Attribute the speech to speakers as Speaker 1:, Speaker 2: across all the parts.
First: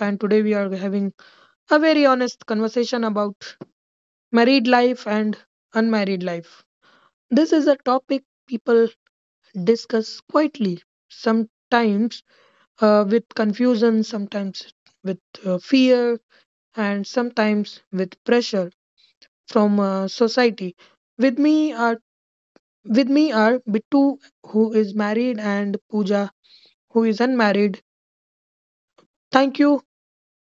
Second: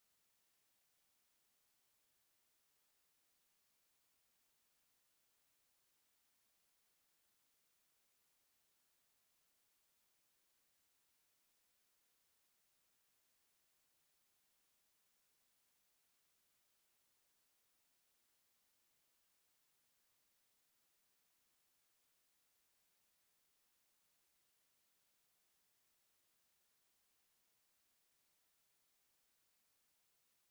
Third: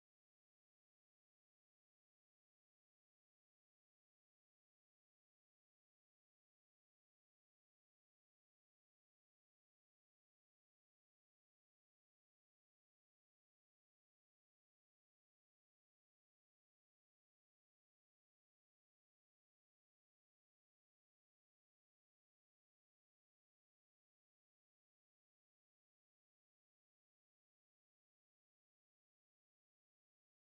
Speaker 1: and today we are having a very honest conversation about married life and unmarried life. This is a topic people discuss quietly, sometimes with confusion, sometimes with fear, and sometimes with pressure from society. With me are with me are Bittu, who is married, and Pooja, who is unmarried. Thank you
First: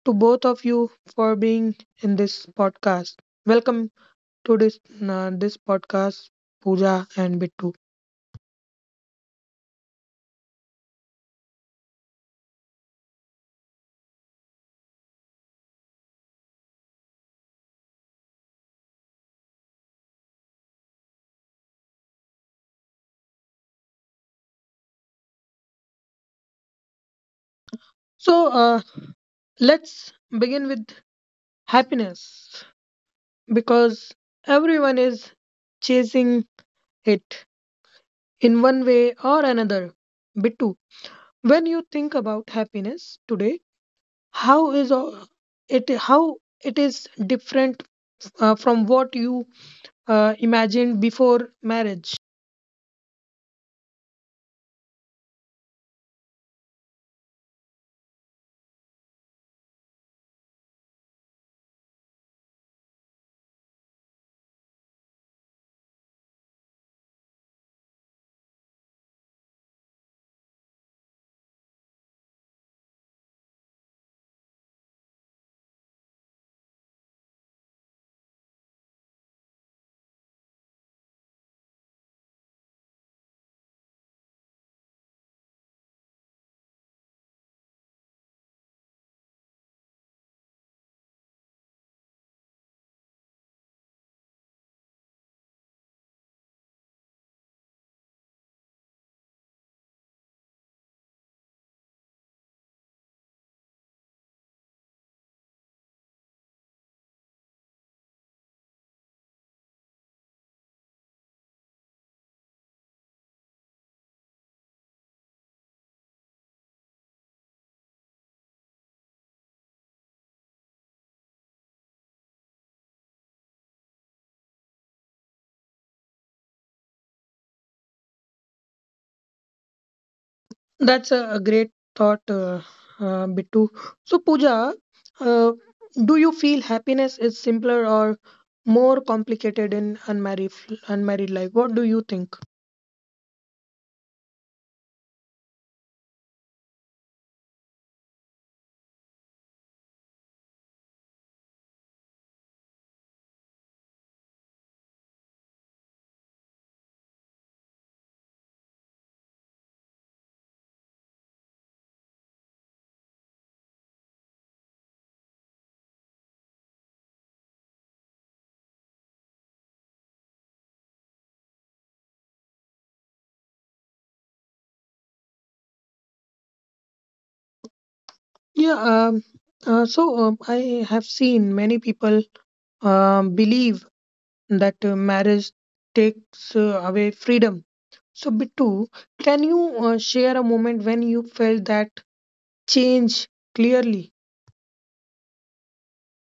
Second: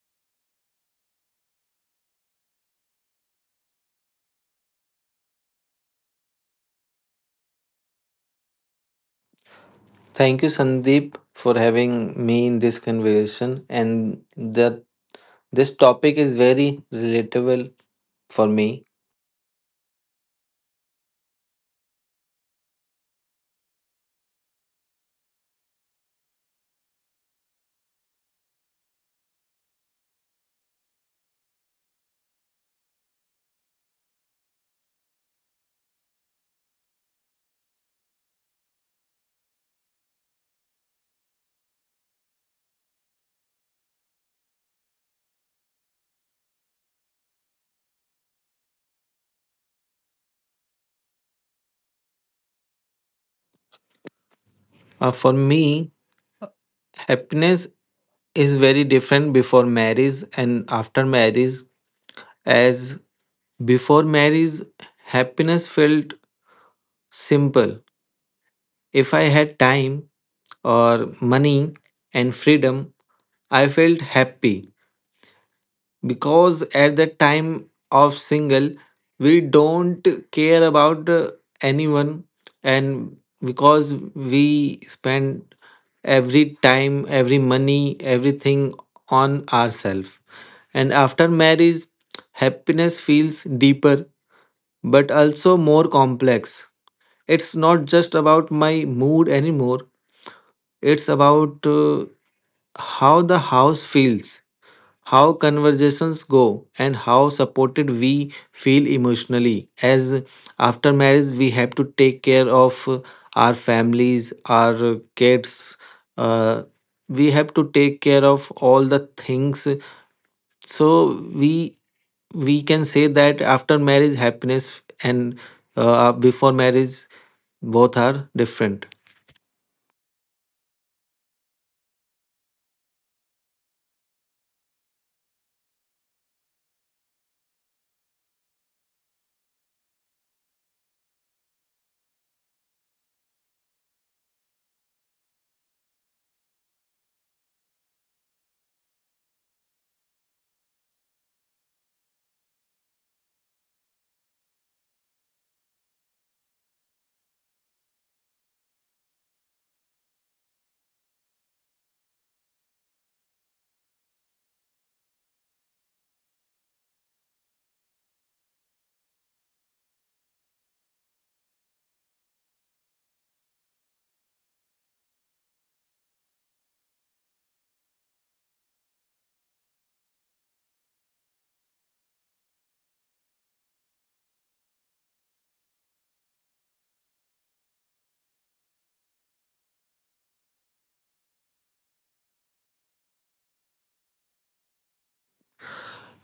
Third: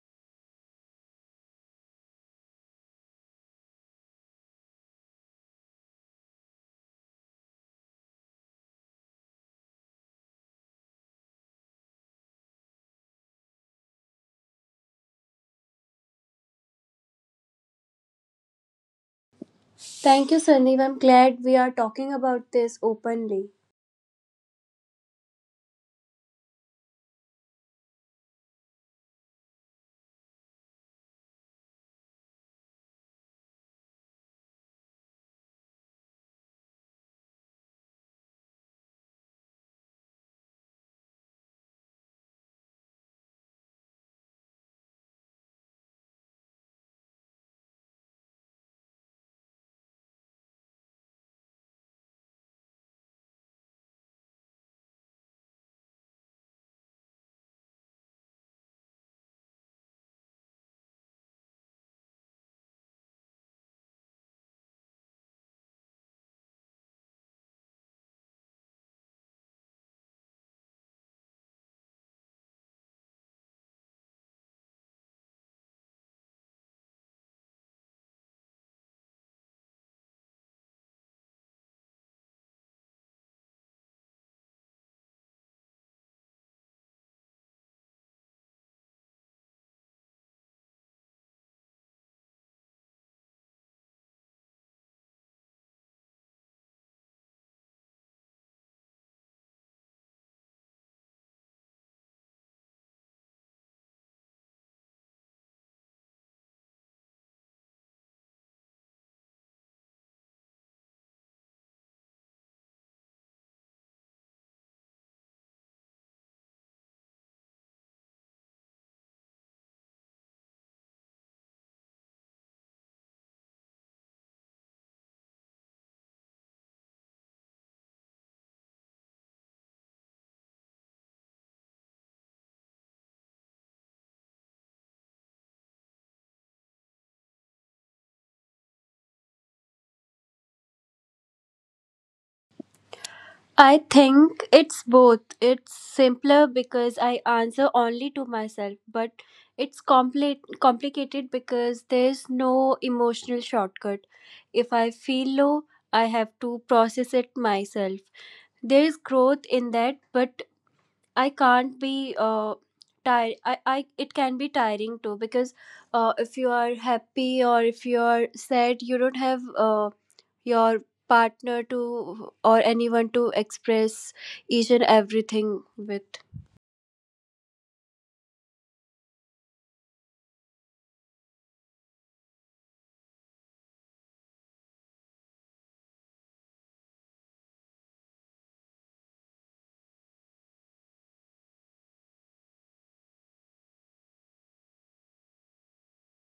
Speaker 1: to both of you for being in this podcast. Welcome to this this podcast, Pooja and Bittu.
Speaker 2: Thank you, Sandeep, for having me in this conversation. And that this topic is very relatable for me.
Speaker 3: Thank you, Sandeep. I'm glad we are talking about this openly.
Speaker 1: So let's begin with happiness because everyone is chasing it in one way or another. Bittu, when you think about happiness today, how is it how it is different from what you imagined before marriage?
Speaker 2: For me, happiness is very different before marriage and after marriage. As before marriage, happiness felt simple. If I had time or money and freedom, I felt happy. Because at the time of single we don't care about anyone, and because we spend every time every money everything on ourselves. And after marriage happiness feels deeper but also more complex. It's not just about my mood anymore. It's about how the house feels, how conversations go, and how supported we feel emotionally. As after marriage we have to take care of our families, our kids, uh, we have to take care of all the things. So we can say that after marriage happiness and before marriage both are different.
Speaker 1: That's a great thought, Bittu. So, Pooja, uh, do you feel happiness is simpler or more complicated in unmarried life? What do you think?
Speaker 3: I think it's both. It's simpler because I answer only to myself, but it's complicated because there's no emotional shortcut. If I feel low, I have to process it myself. There is growth in that, but I can't be tired. I it can be tiring too because if you are happy or if you are sad, you don't have your partner to or anyone to express each and everything with.
Speaker 1: Yeah. I have seen many people believe that marriage takes away freedom. So, Bittu, can you share a moment when you felt that change clearly?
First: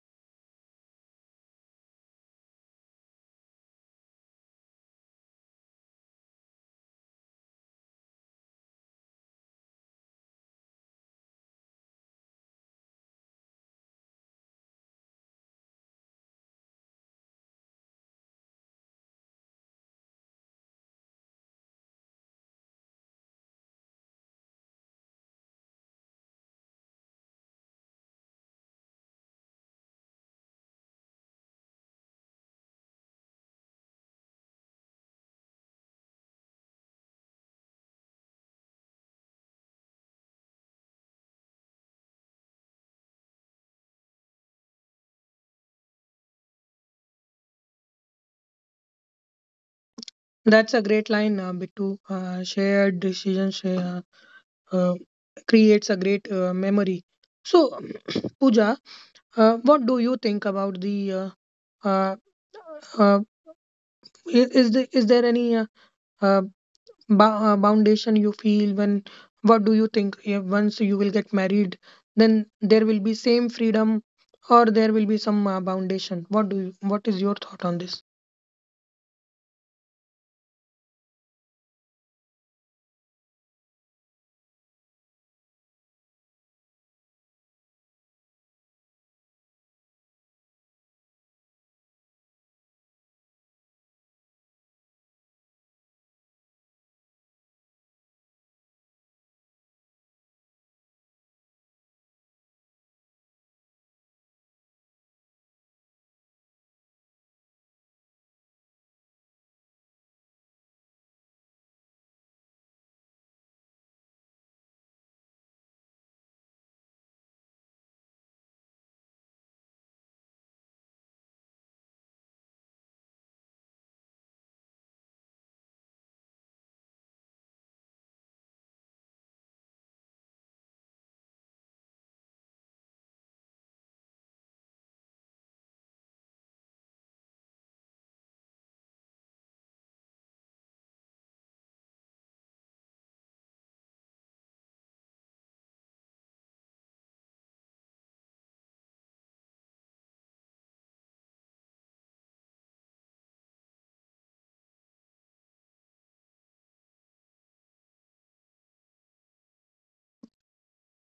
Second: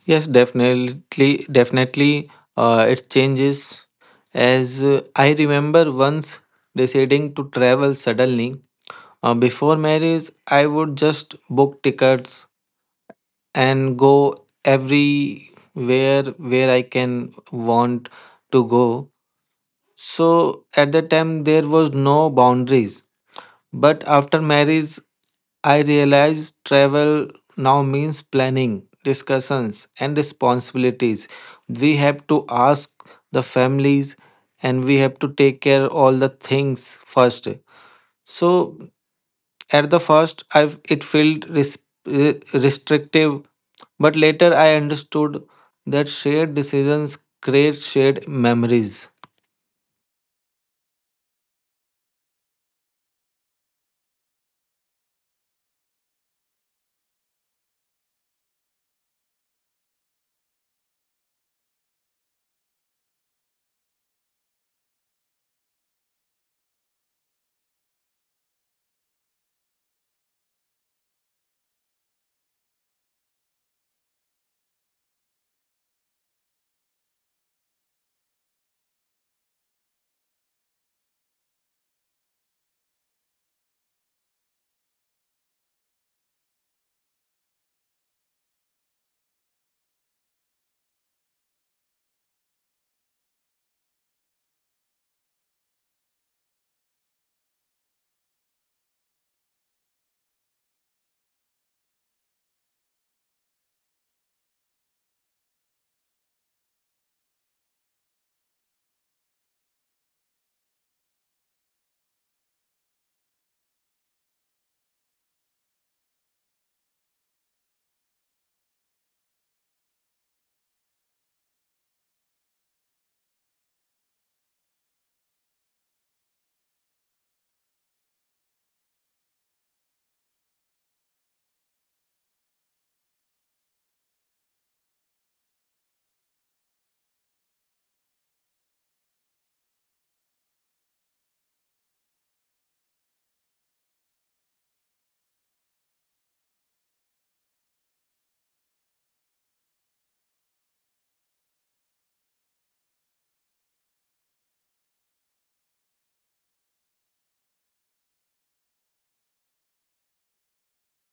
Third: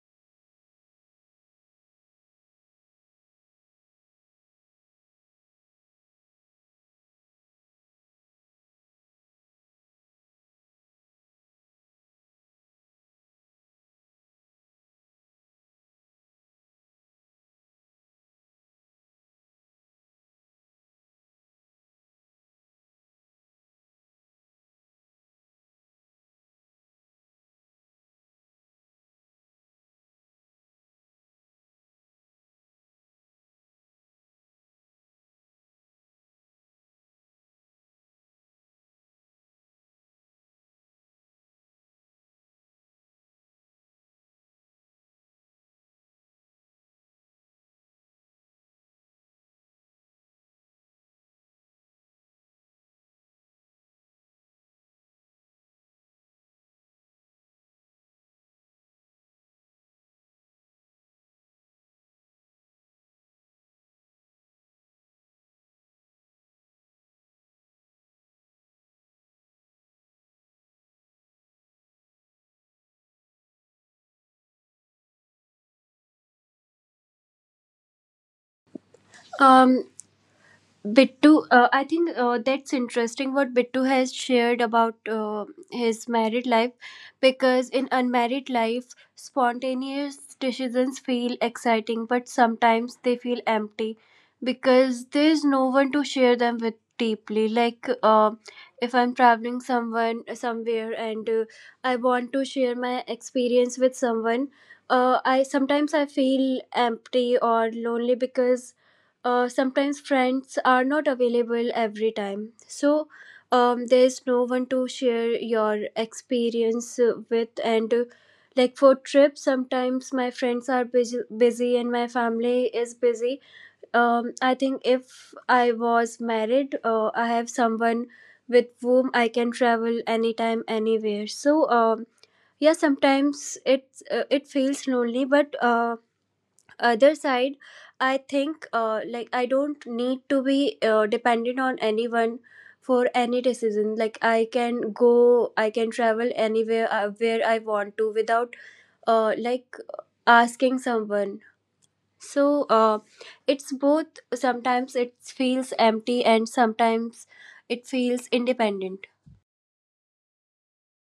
Speaker 2: Yes, definitely, definitely. It changes as I remember once deciding to travel suddenly. Before marriage, I would just book tickets and go everywhere where I can want to go. So at that time, there was no boundaries. But after marriage, I realized travel now means planning, discussions, and responsibilities. We have to ask the families and we have to take care all the things first. So at the first, I it felt restrictive, but later I understood that shared decisions create shared memories.
Speaker 1: That's a great line, Bittu. Shared decisions uh, creates a great memory. So, Pooja, what do you think about uh, uh, the? Is there any uh, foundation you feel when? What do you think? Yeah, once you will get married, then there will be same freedom, or there will be some foundation. What do you? What is your thought on this?
Speaker 3: Um, Bittu, I think that's interesting what Bittu has shared about his married life because in unmarried life, spontaneous decisions feel exciting, but sometimes they feel empty because there's no one to share them with deeply. Like if I'm traveling someone somewhere and I want to share my experience with someone, I sometimes I feel empty or lonely because sometimes friends are not available every time. So there's no one to share your experience with. And like for trips sometimes my friends are busy, and my family is busy. I think if I was married, I have someone with whom I can travel anytime anywhere. So yeah, sometimes it it feels lonely, but other side I think like I don't need to be dependent on anyone for any decision. Like I can go, I can travel anywhere where I want to without like asking someone. So it's both. Sometimes it feels empty and sometimes it feels independent.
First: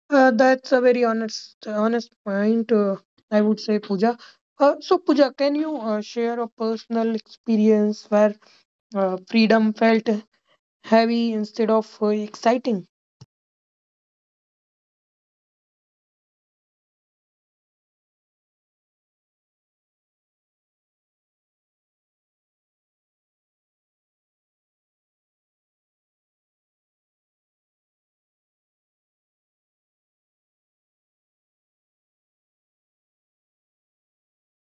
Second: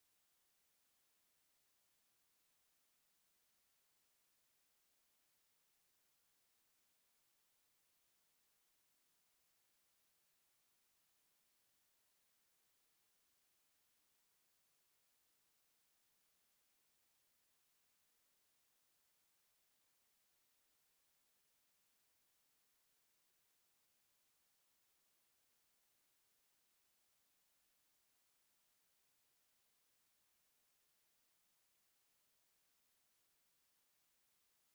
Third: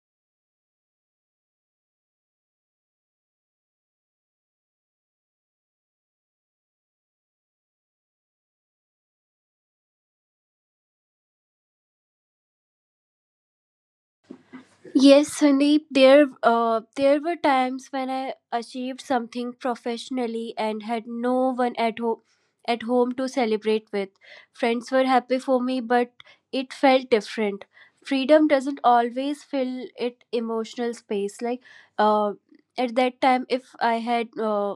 Speaker 1: That's a very honest point, I would say, Pooja. So, Pooja, can you share a personal experience where freedom felt heavy instead of exciting?
Speaker 3: Yes, Sandeep, there there were times when I achieved something professionally and had no one at home to celebrate with. Friends were happy for me, but it felt different. Freedom doesn't always fill it emotional space. Like uh, at that time, if I had uh,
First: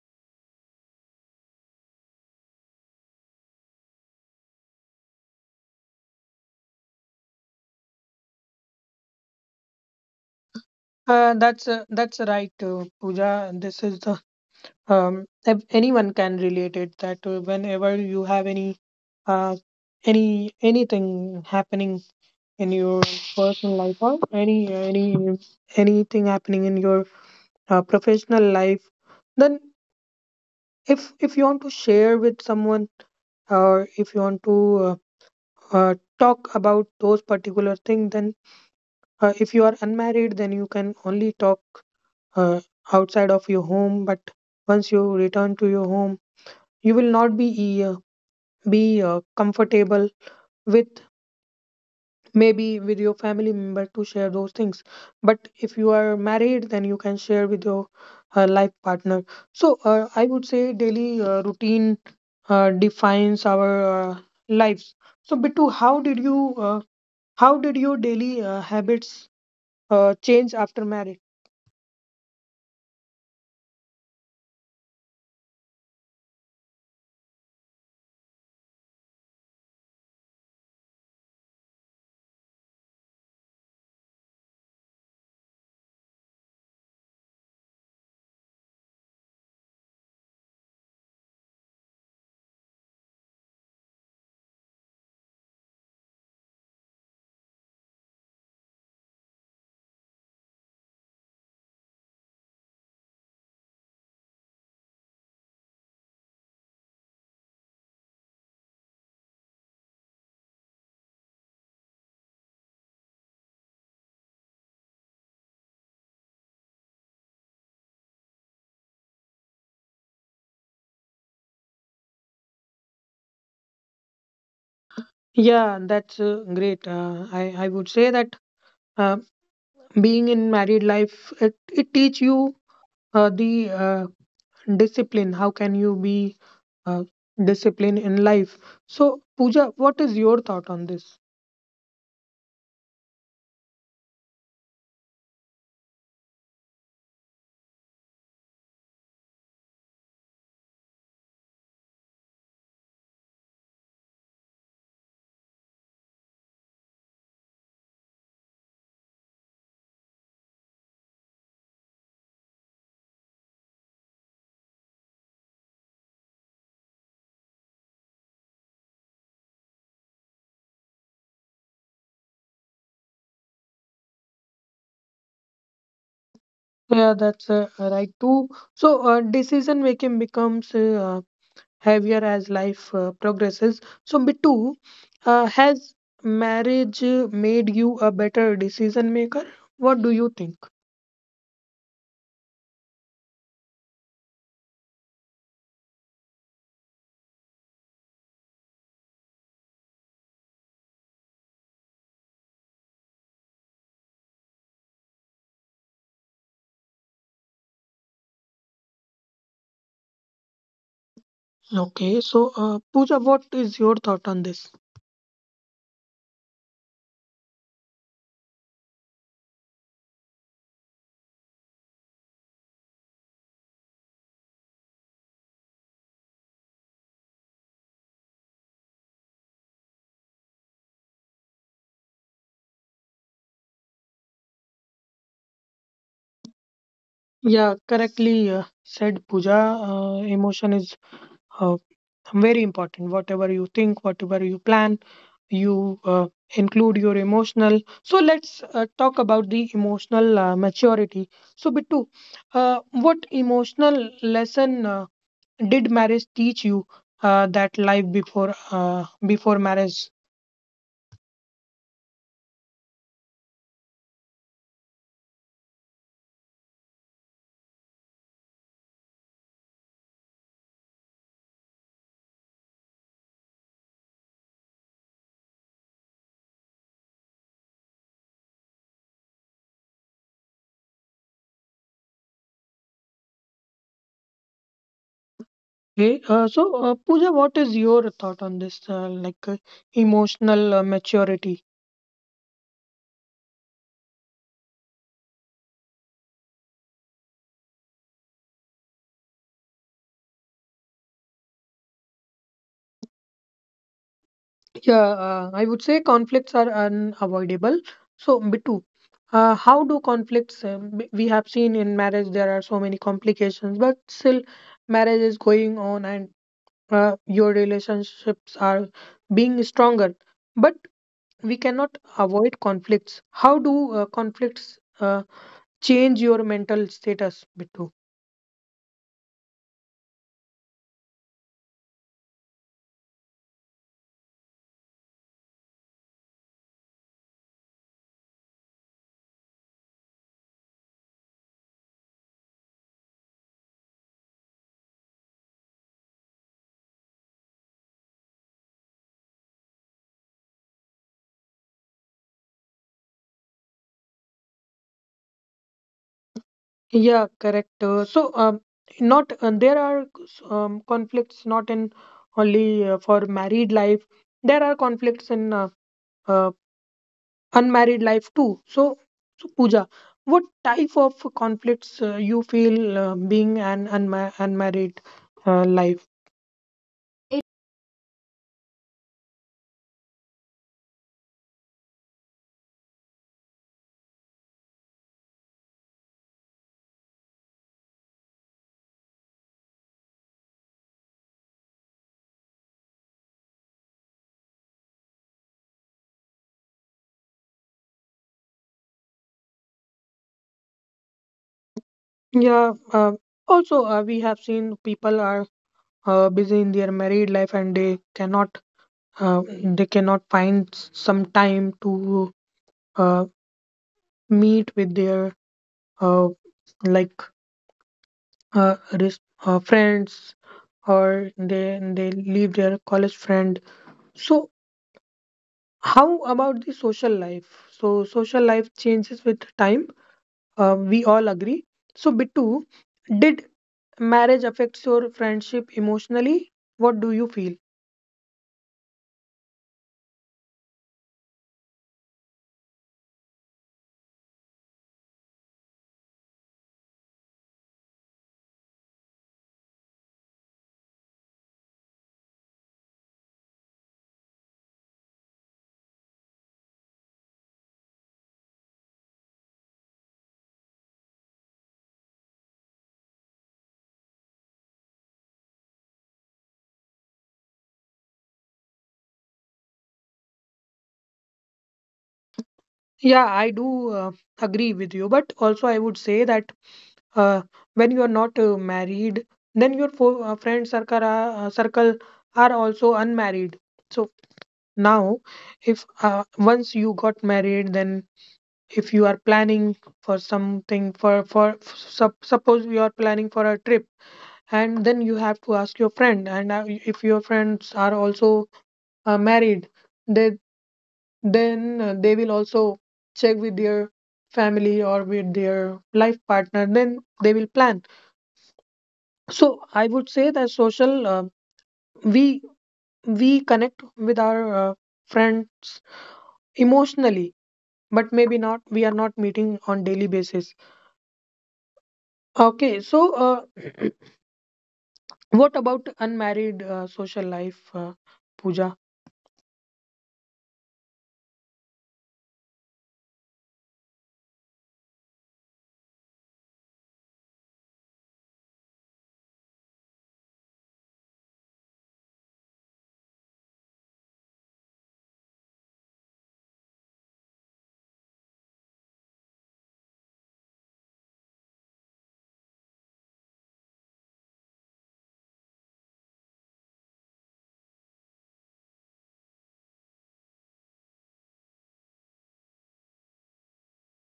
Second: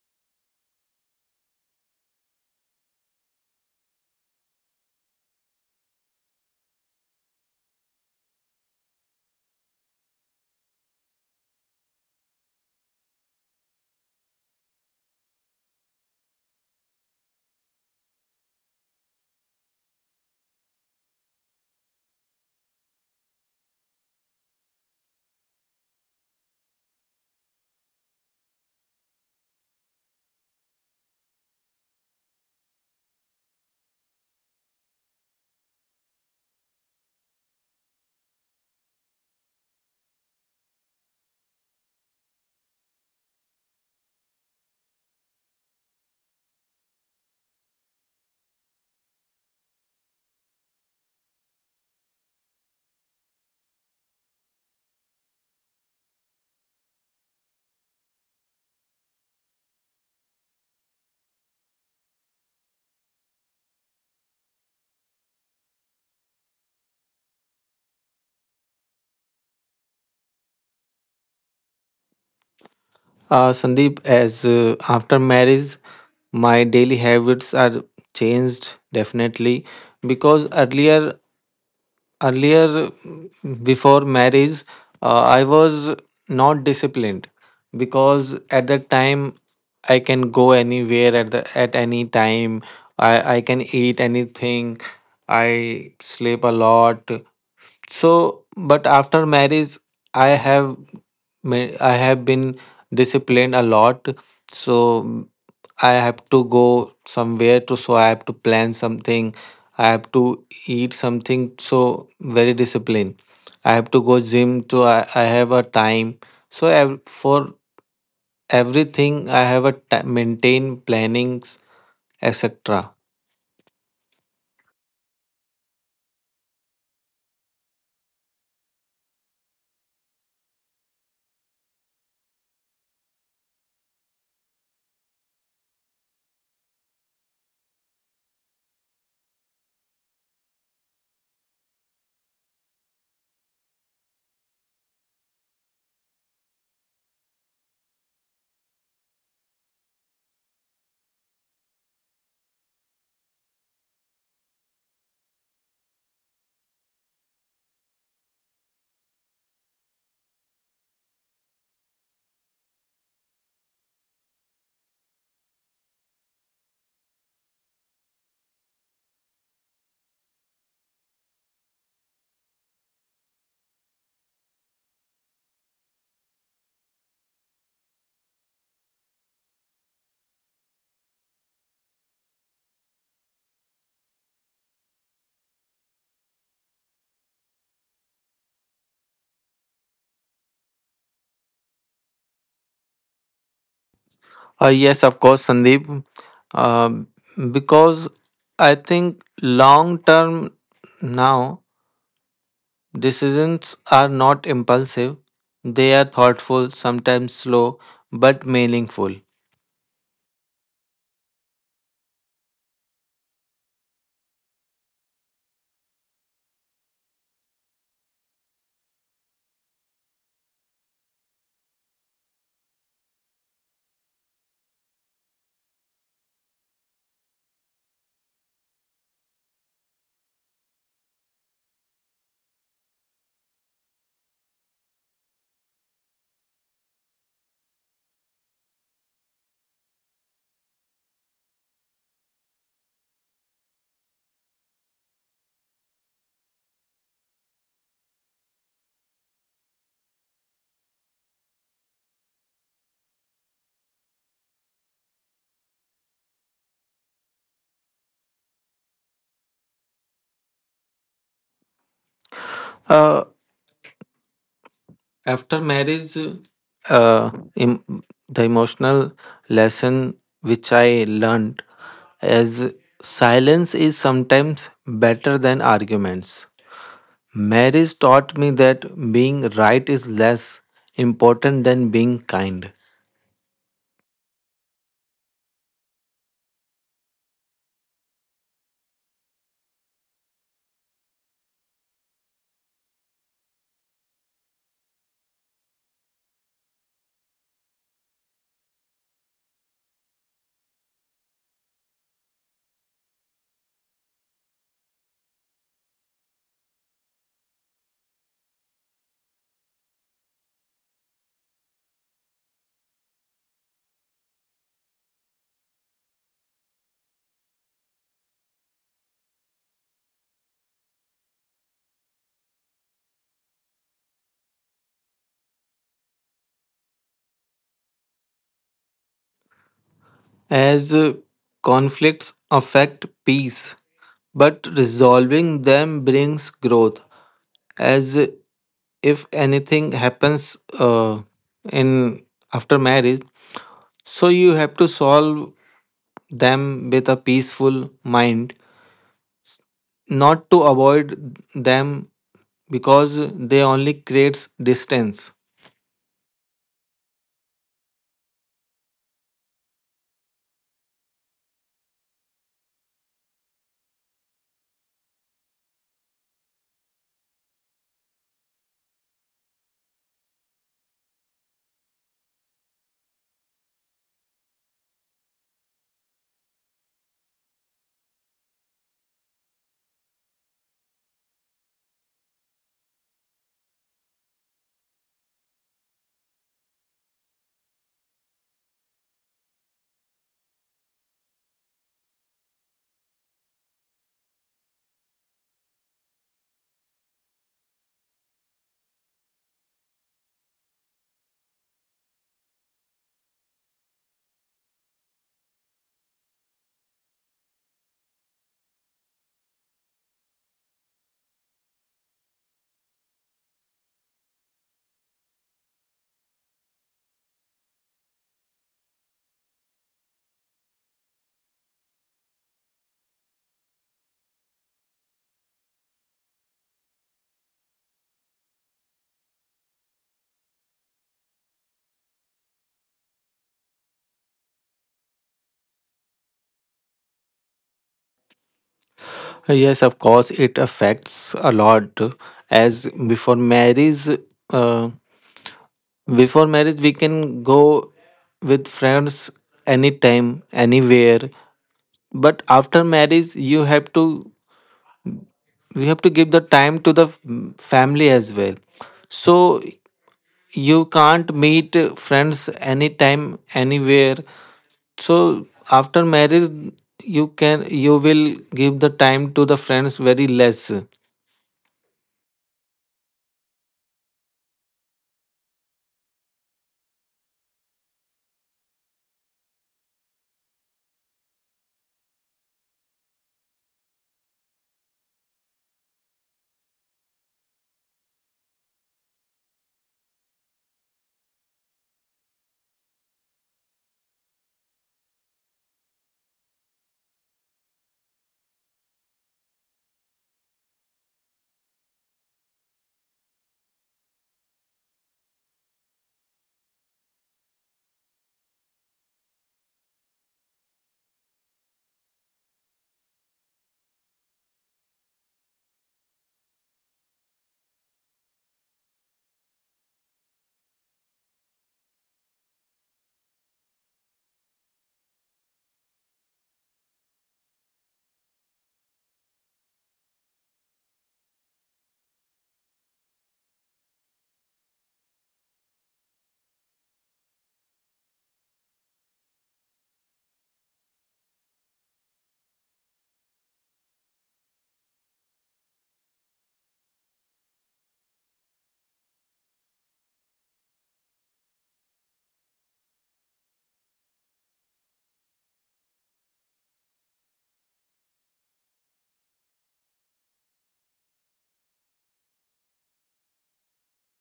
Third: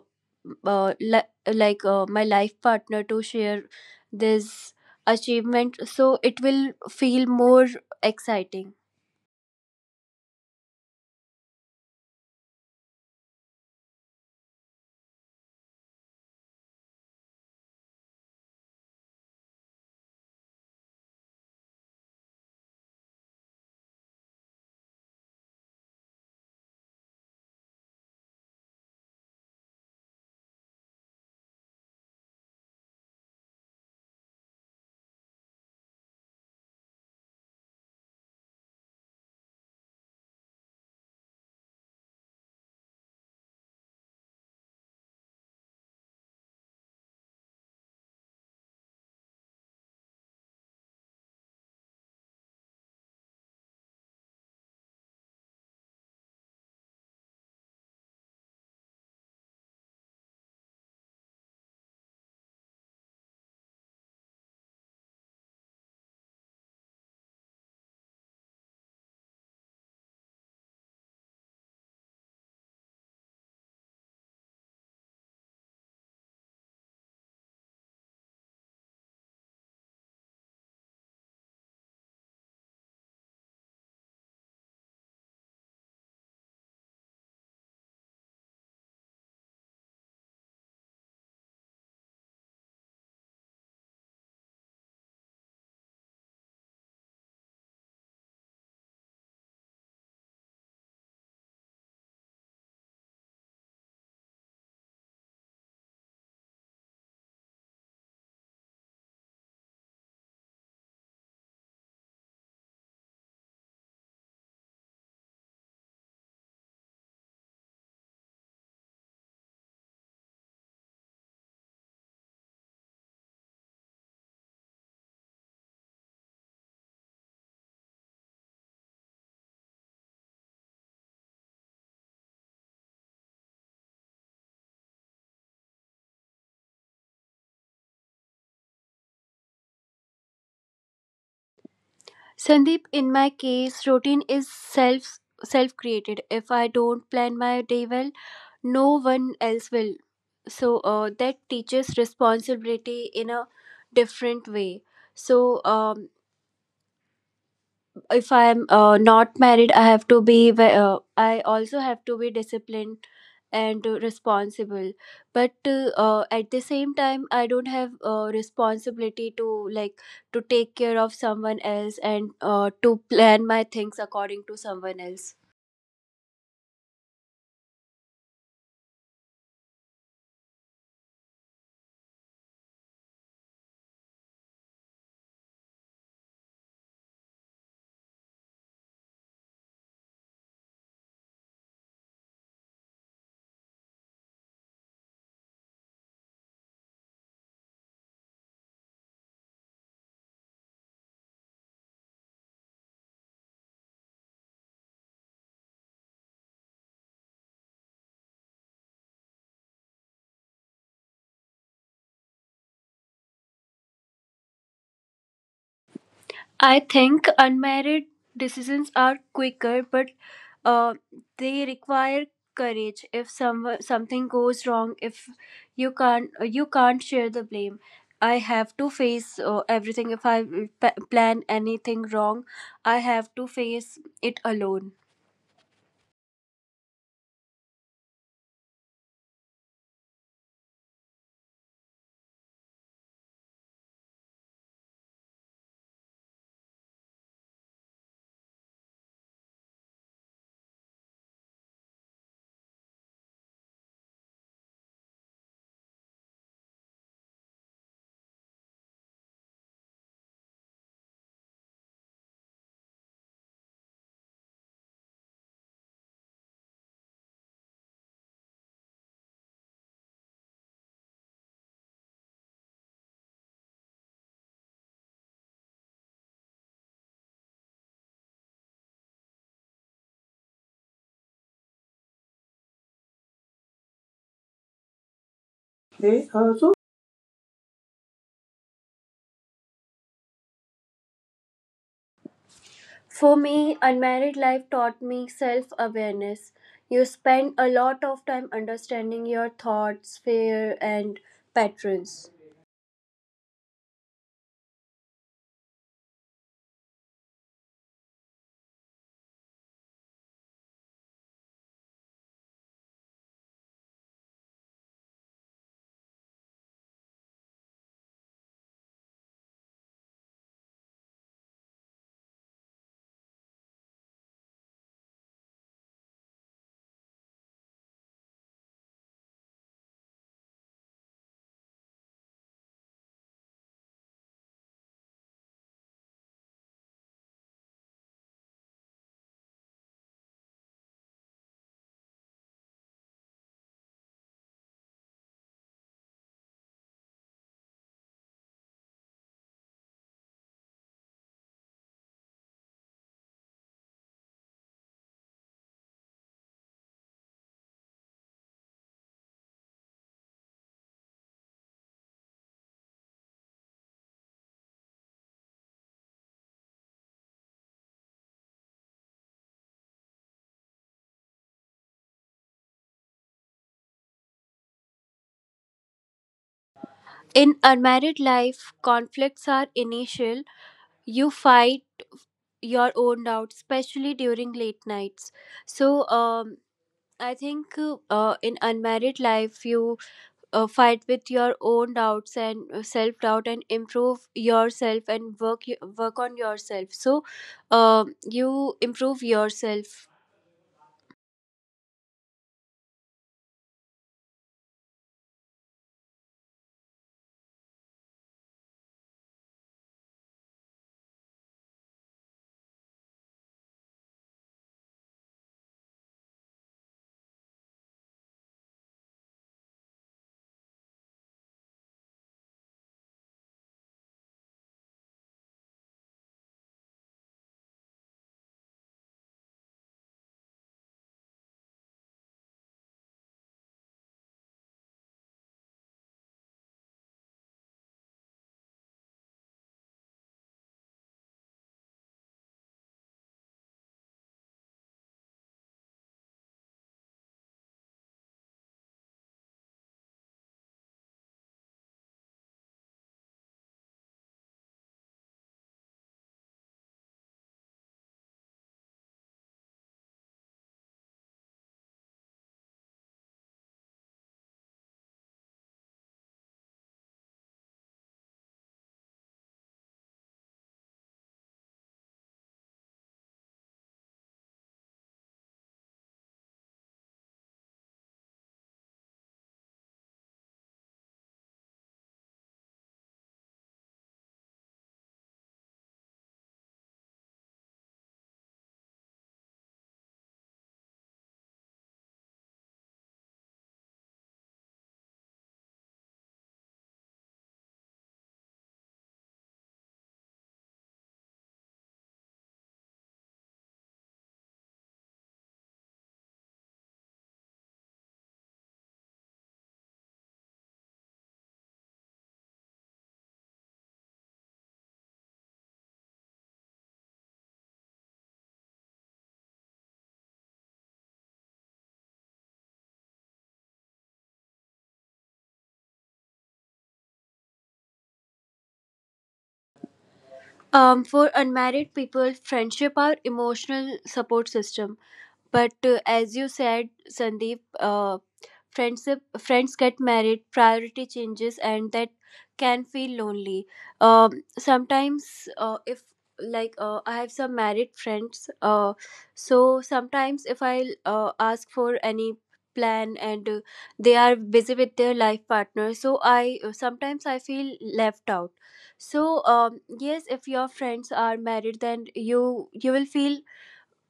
Speaker 3: uh, li- like my life partner to share this achievement, so it will feel more exciting.
Speaker 1: That's right, Pooja. This is the anyone can relate it that whenever you have uh, anything happening in your personal life or anything happening in your professional life then if you want to share with someone or if you want to uh, talk about those particular thing then if you are unmarried then you can only talk uh, outside of your home but once you return to your home you will not be comfortable with maybe with your family member to share those things but if you are married then you can share with your life partner. So I would say daily routine defines our lives. So, Bittu, how did you how did your daily habits change after marriage?
Speaker 2: Sandeep, as after marriage, my daily habits are changed definitely because earlier before marriage, I was not disciplined because at that time I can go anywhere at the at any time. I can eat anything. I sleep a lot. So but after marriage i have I have been disciplined a lot. So I have to go somewhere, to so I have to plan something, I have to eat something, so very disciplined. I have to go gym. I have a time. So for everything I have a maintain plannings, etc.
Speaker 1: Yeah, that's great. I would say that uh, being in married life it teach you the uh, discipline. How can you be uh, disciplined in life? So, Pooja, what is your thought on this?
Speaker 3: Sandeep, in my case, routine is self created. If I don't plan my day well, no one else will. So that teaches responsibility in a different way. So if I'm not married, I have to be. I also have to be disciplined and responsible, but at the same time I don't have responsibility to like to take care of someone else and to plan my things according to someone else.
Speaker 1: Yeah, that's right too. So, decision making becomes heavier as life progresses. So, Bittu, has marriage made you a better decision maker? What do you think?
Speaker 2: Yes, of course, Sandeep. Um because I think long term now decisions are not impulsive, they are thoughtful, sometimes slow, but meaningful.
Speaker 1: Okay, so Pooja, what is your thought on this?
Speaker 3: I think unmarried decisions are quicker, but uh, they require courage. If something goes wrong, if you can't share the blame. I have to face everything. If I plan anything wrong, I have to face it alone.
Speaker 1: Yeah, correctly said Pooja. Emotion is uh, very important. Whatever you think, whatever you plan, you include your emotional. So let's talk about the emotional maturity. So, Bittu, what emotional lesson did marriage teach you that life before marriage?
Speaker 2: Uh, after marriage, uh, em- the emotional lesson which I learned is silence is sometimes better than arguments. Marriage taught me that being right is less important than being kind,
Speaker 1: Okay. So, Pooja, what is your thought on this, like emotional maturity?
Speaker 3: For me, unmarried life taught me self awareness. You spend a lot of time understanding your thoughts, fear, and patterns.
Speaker 1: Yeah, I would say conflicts are unavoidable. So, Bittu, how do conflicts? We have seen in marriage there are so many complications, but still, marriage is going on, and your relationships are being stronger. But we cannot avoid conflicts. How do conflicts change your mental status, Bittu?
Speaker 2: as conflicts affect peace, but resolving them brings growth. As if anything happens in after marriage, so you have to solve them with a peaceful mind, not to avoid them because they only creates distance.
Speaker 1: Yeah, correct. So, not there are conflicts not in only for married life. There are conflicts in uh, unmarried life too. So, so Pooja, what type of conflicts you feel being an unmarried life?
Speaker 3: In unmarried life, conflicts are initial. You fight your own doubts, especially during late nights. So, I think in unmarried life, you fight with your own doubts and self doubt, and improve yourself and work on yourself. So, you improve yourself.
Speaker 1: Yeah. Also, we have seen people are busy in their married life and uh, they cannot find some time to uh, meet with their uh, like friends or they leave their college friend. So how about the social life? So social life changes with time, we all agree. So bitu did marriage affects your friendship emotionally? What do you feel?
Speaker 2: Yes, of course, it affects a lot. As before marriage, uh, before marriage, we can go with friends anytime, anywhere. But after marriage, you have to give the time to the family as well. So you can't meet friends anytime, anywhere. So after marriage, you will give the time to the friends very less.
Speaker 1: Yeah, I do agree with you, but also I would say that uh, when you are not married, then your friend circle are also unmarried. So now, if once you got married, then if you are planning for something for suppose you are planning for a trip, and then you have to ask your friend, and if your friends are also married, they then they will also check with their family or with their life partner then they will plan. So I would say that social, we we connect with our friends emotionally but maybe not, we are not meeting on daily basis. Okay, so what about unmarried social life, puja
Speaker 3: For unmarried people, friendship are emotional support system. But as you said, Sandeep, friendship friends get married, priority changes and that can feel lonely. um, sometimes if like I have some married friends. So sometimes if I ask for any plan and they are busy with their life partner, so I sometimes I feel left out. So yes, if your friends are married then you will feel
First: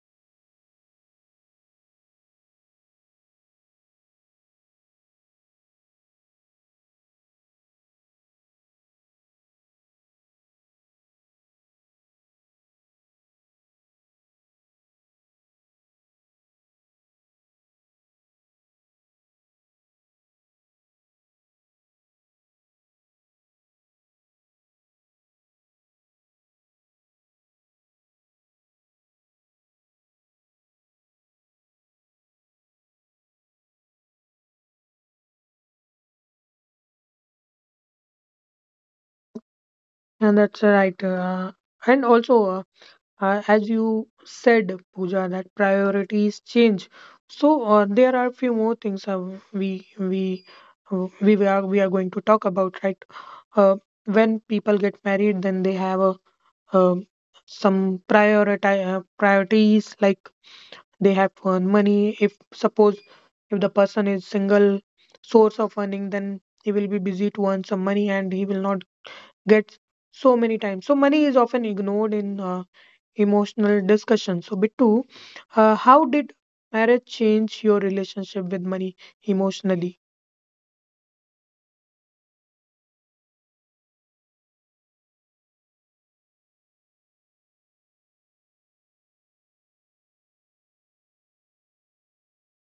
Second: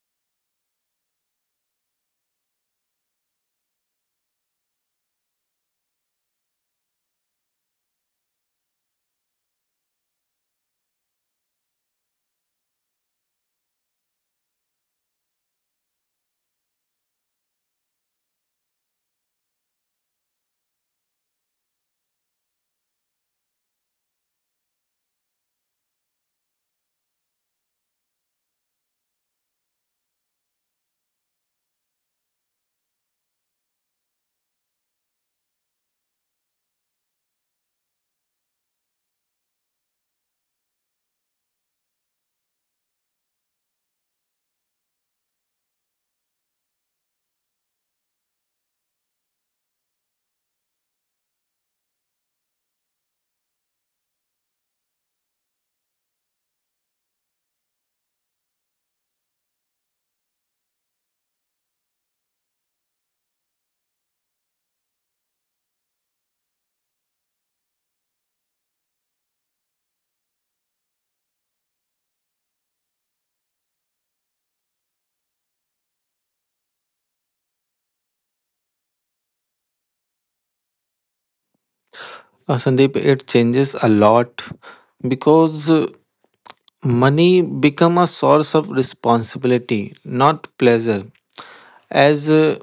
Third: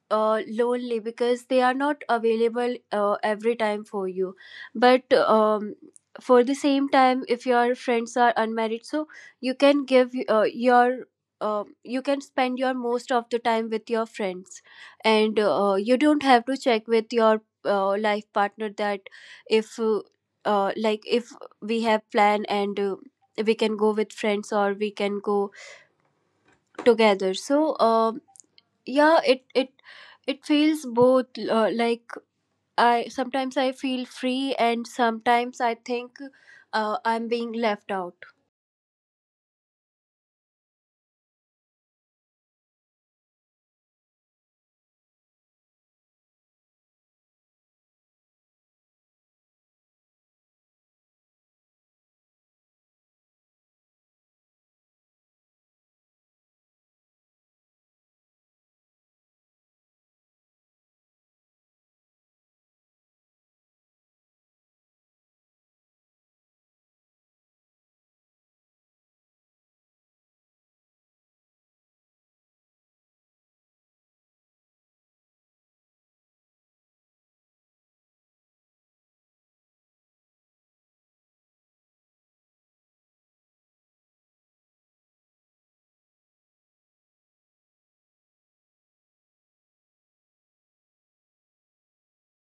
Speaker 3: lonely because they are not available every time for you. But for the same time if your friends are unmarried, so you can give you can spend your most of the time with your friends. And you don't have to check with your life partner that if like if we have plan and we can go with friends or we can go together. So yeah, it feels both. Like I sometimes I feel free and sometimes I think I'm being left out.
Speaker 1: and that's right, and also uh, as you said, Pooja, that priorities change. So there are a few more things we we we are going to talk about, right? Uh, when people get married, then they have a um some priority priorities like they have to earn money. If suppose if the person is single source of earning, then he will be busy to earn some money and he will not get so many times. So money is often ignored in emotional discussion. So, Bittu, how did marriage change your relationship with money emotionally?
Speaker 2: Sandeep, it changes a lot because money become a source of responsibility, not pleasure. As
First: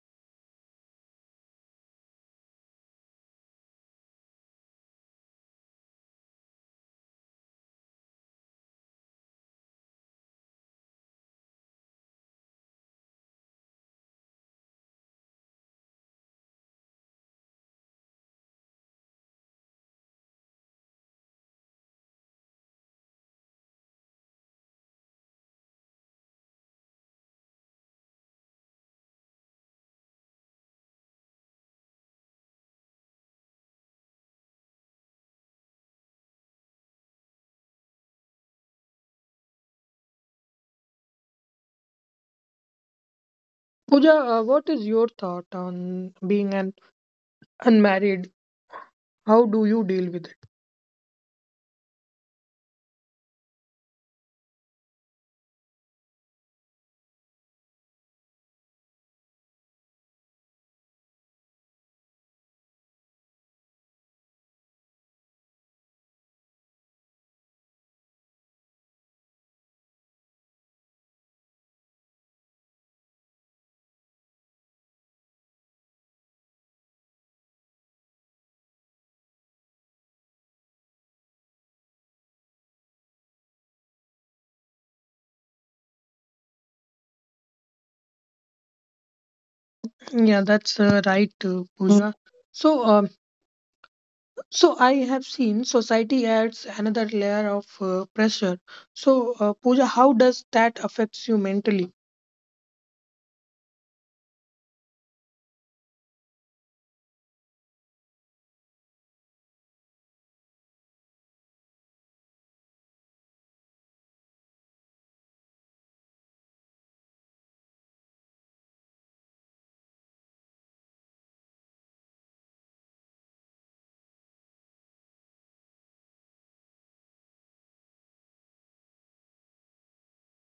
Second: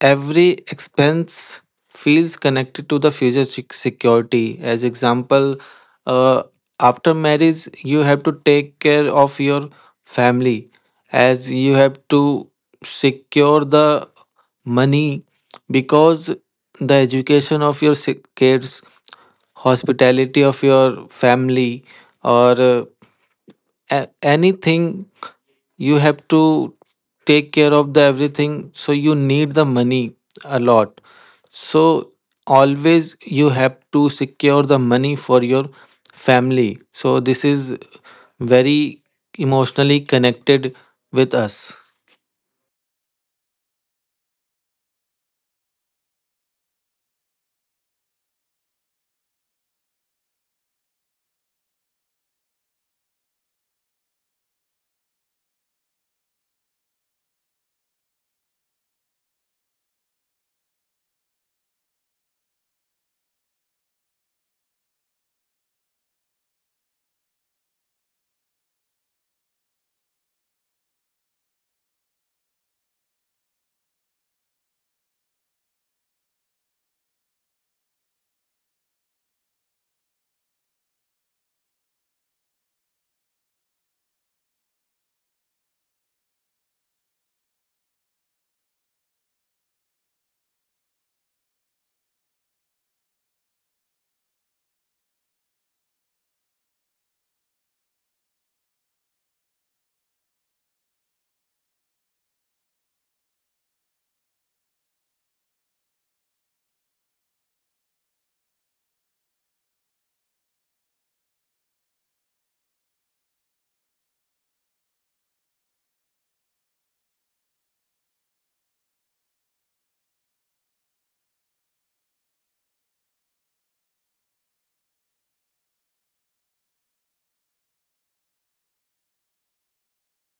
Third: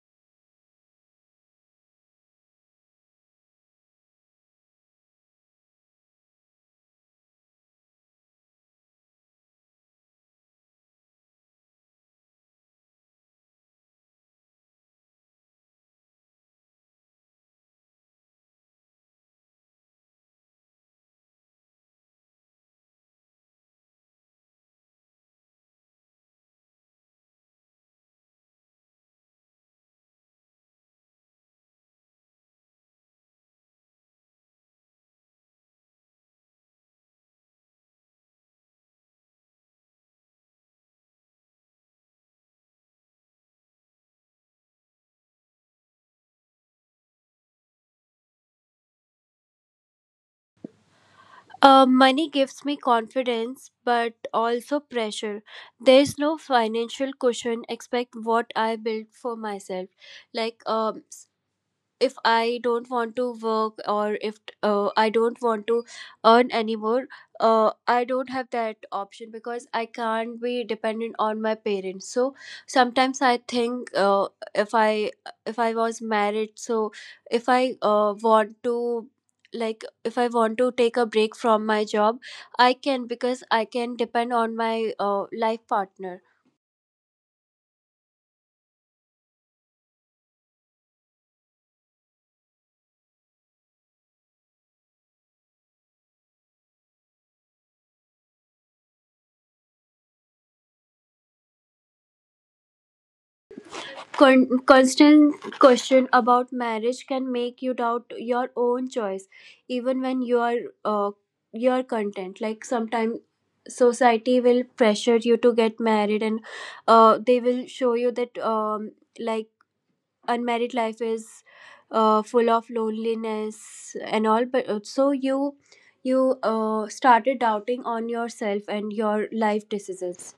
Speaker 2: every expense feels connected to the future security. As example uh, after marriage you have to take care of your family, as you have to secure the money because the education of your kids, hospitality of your family, or anything, you have to take care of the everything. So you need the money a lot. So always you have to secure the money for your family. So this is very emotionally connected with us.
Speaker 1: Pooja, what is your thought on being an unmarried? How do you deal with it?
Speaker 3: Money gives me confidence but also pressure. There's no financial cushion except what I build for myself. Like if I don't want to work or if I don't want to earn anymore, I don't have that option because I can't be dependent on my parents. So sometimes I think if I, if I was married, so if I want to like if I want to take a break from my job, I can because I can depend on my life partner.
Speaker 1: Yeah, that's right, Pooja. So, so I have seen society adds another layer of pressure. So, Pooja, how does that affects you mentally?
Speaker 3: Constant question about marriage can make you doubt your own choice even when you are uh, your content. Like sometimes society will pressure you to get married and they will show you that like unmarried life is full of loneliness and all. But so you started doubting on yourself and your life decisions.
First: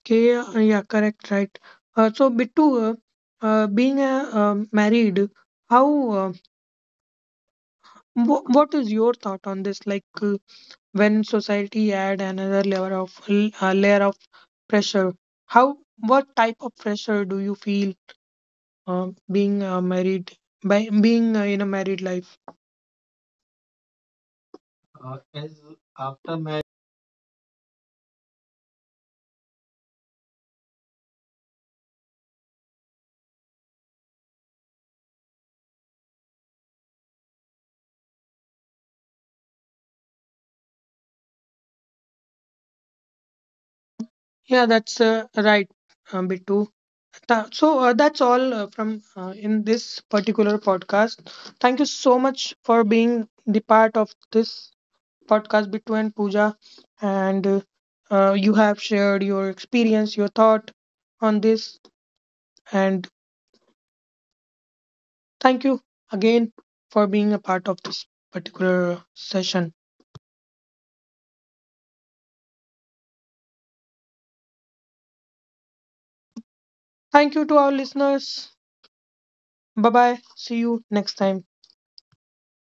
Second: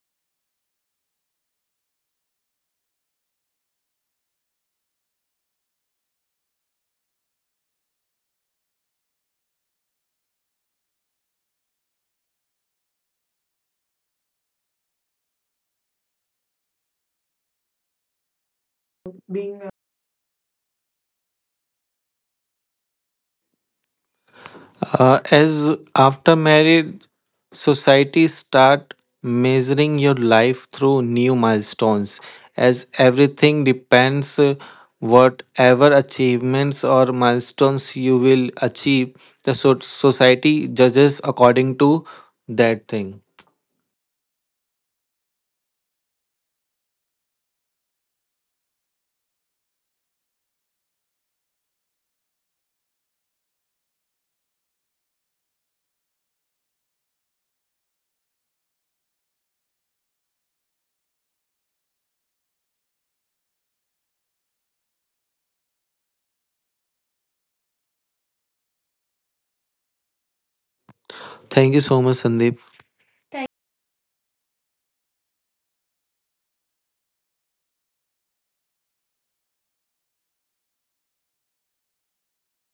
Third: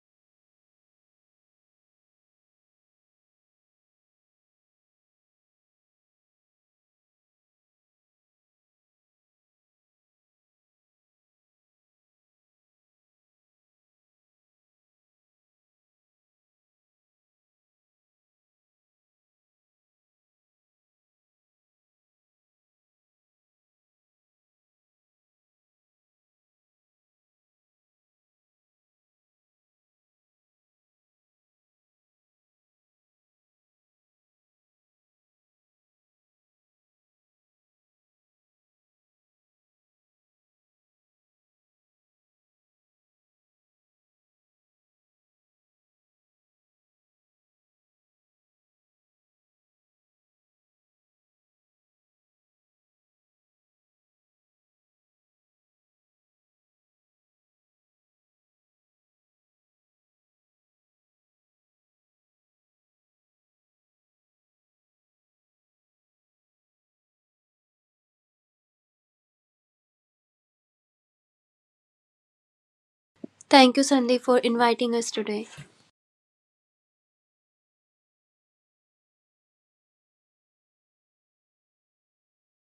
Speaker 1: Okay, yeah, yeah, correct, right. So, Bittu, being a married, how what is your thought on this? When society add another layer of uh, layer of pressure, how what type of pressure do you feel being married by being in a married life? As
Speaker 2: As
Speaker 1: after
Speaker 2: after
Speaker 1: marriage,
Speaker 2: marriage, society start measuring your life through new milestones, as everything depends whatever achievements or milestones you will achieve. The society judges according to that thing.
Speaker 1: yeah, that's right, Bittu. So that's all from in this particular podcast. Thank you so much for being the part of this podcast, Bittu and Pooja. And you have shared your experience, your thought on this. And thank you again for being a part of this particular session.
Speaker 2: Thank you so much, Sandeep.
Speaker 3: Thank you, Sandeep, for inviting us today.
Speaker 1: Thank you to our listeners. Bye bye. See you next time.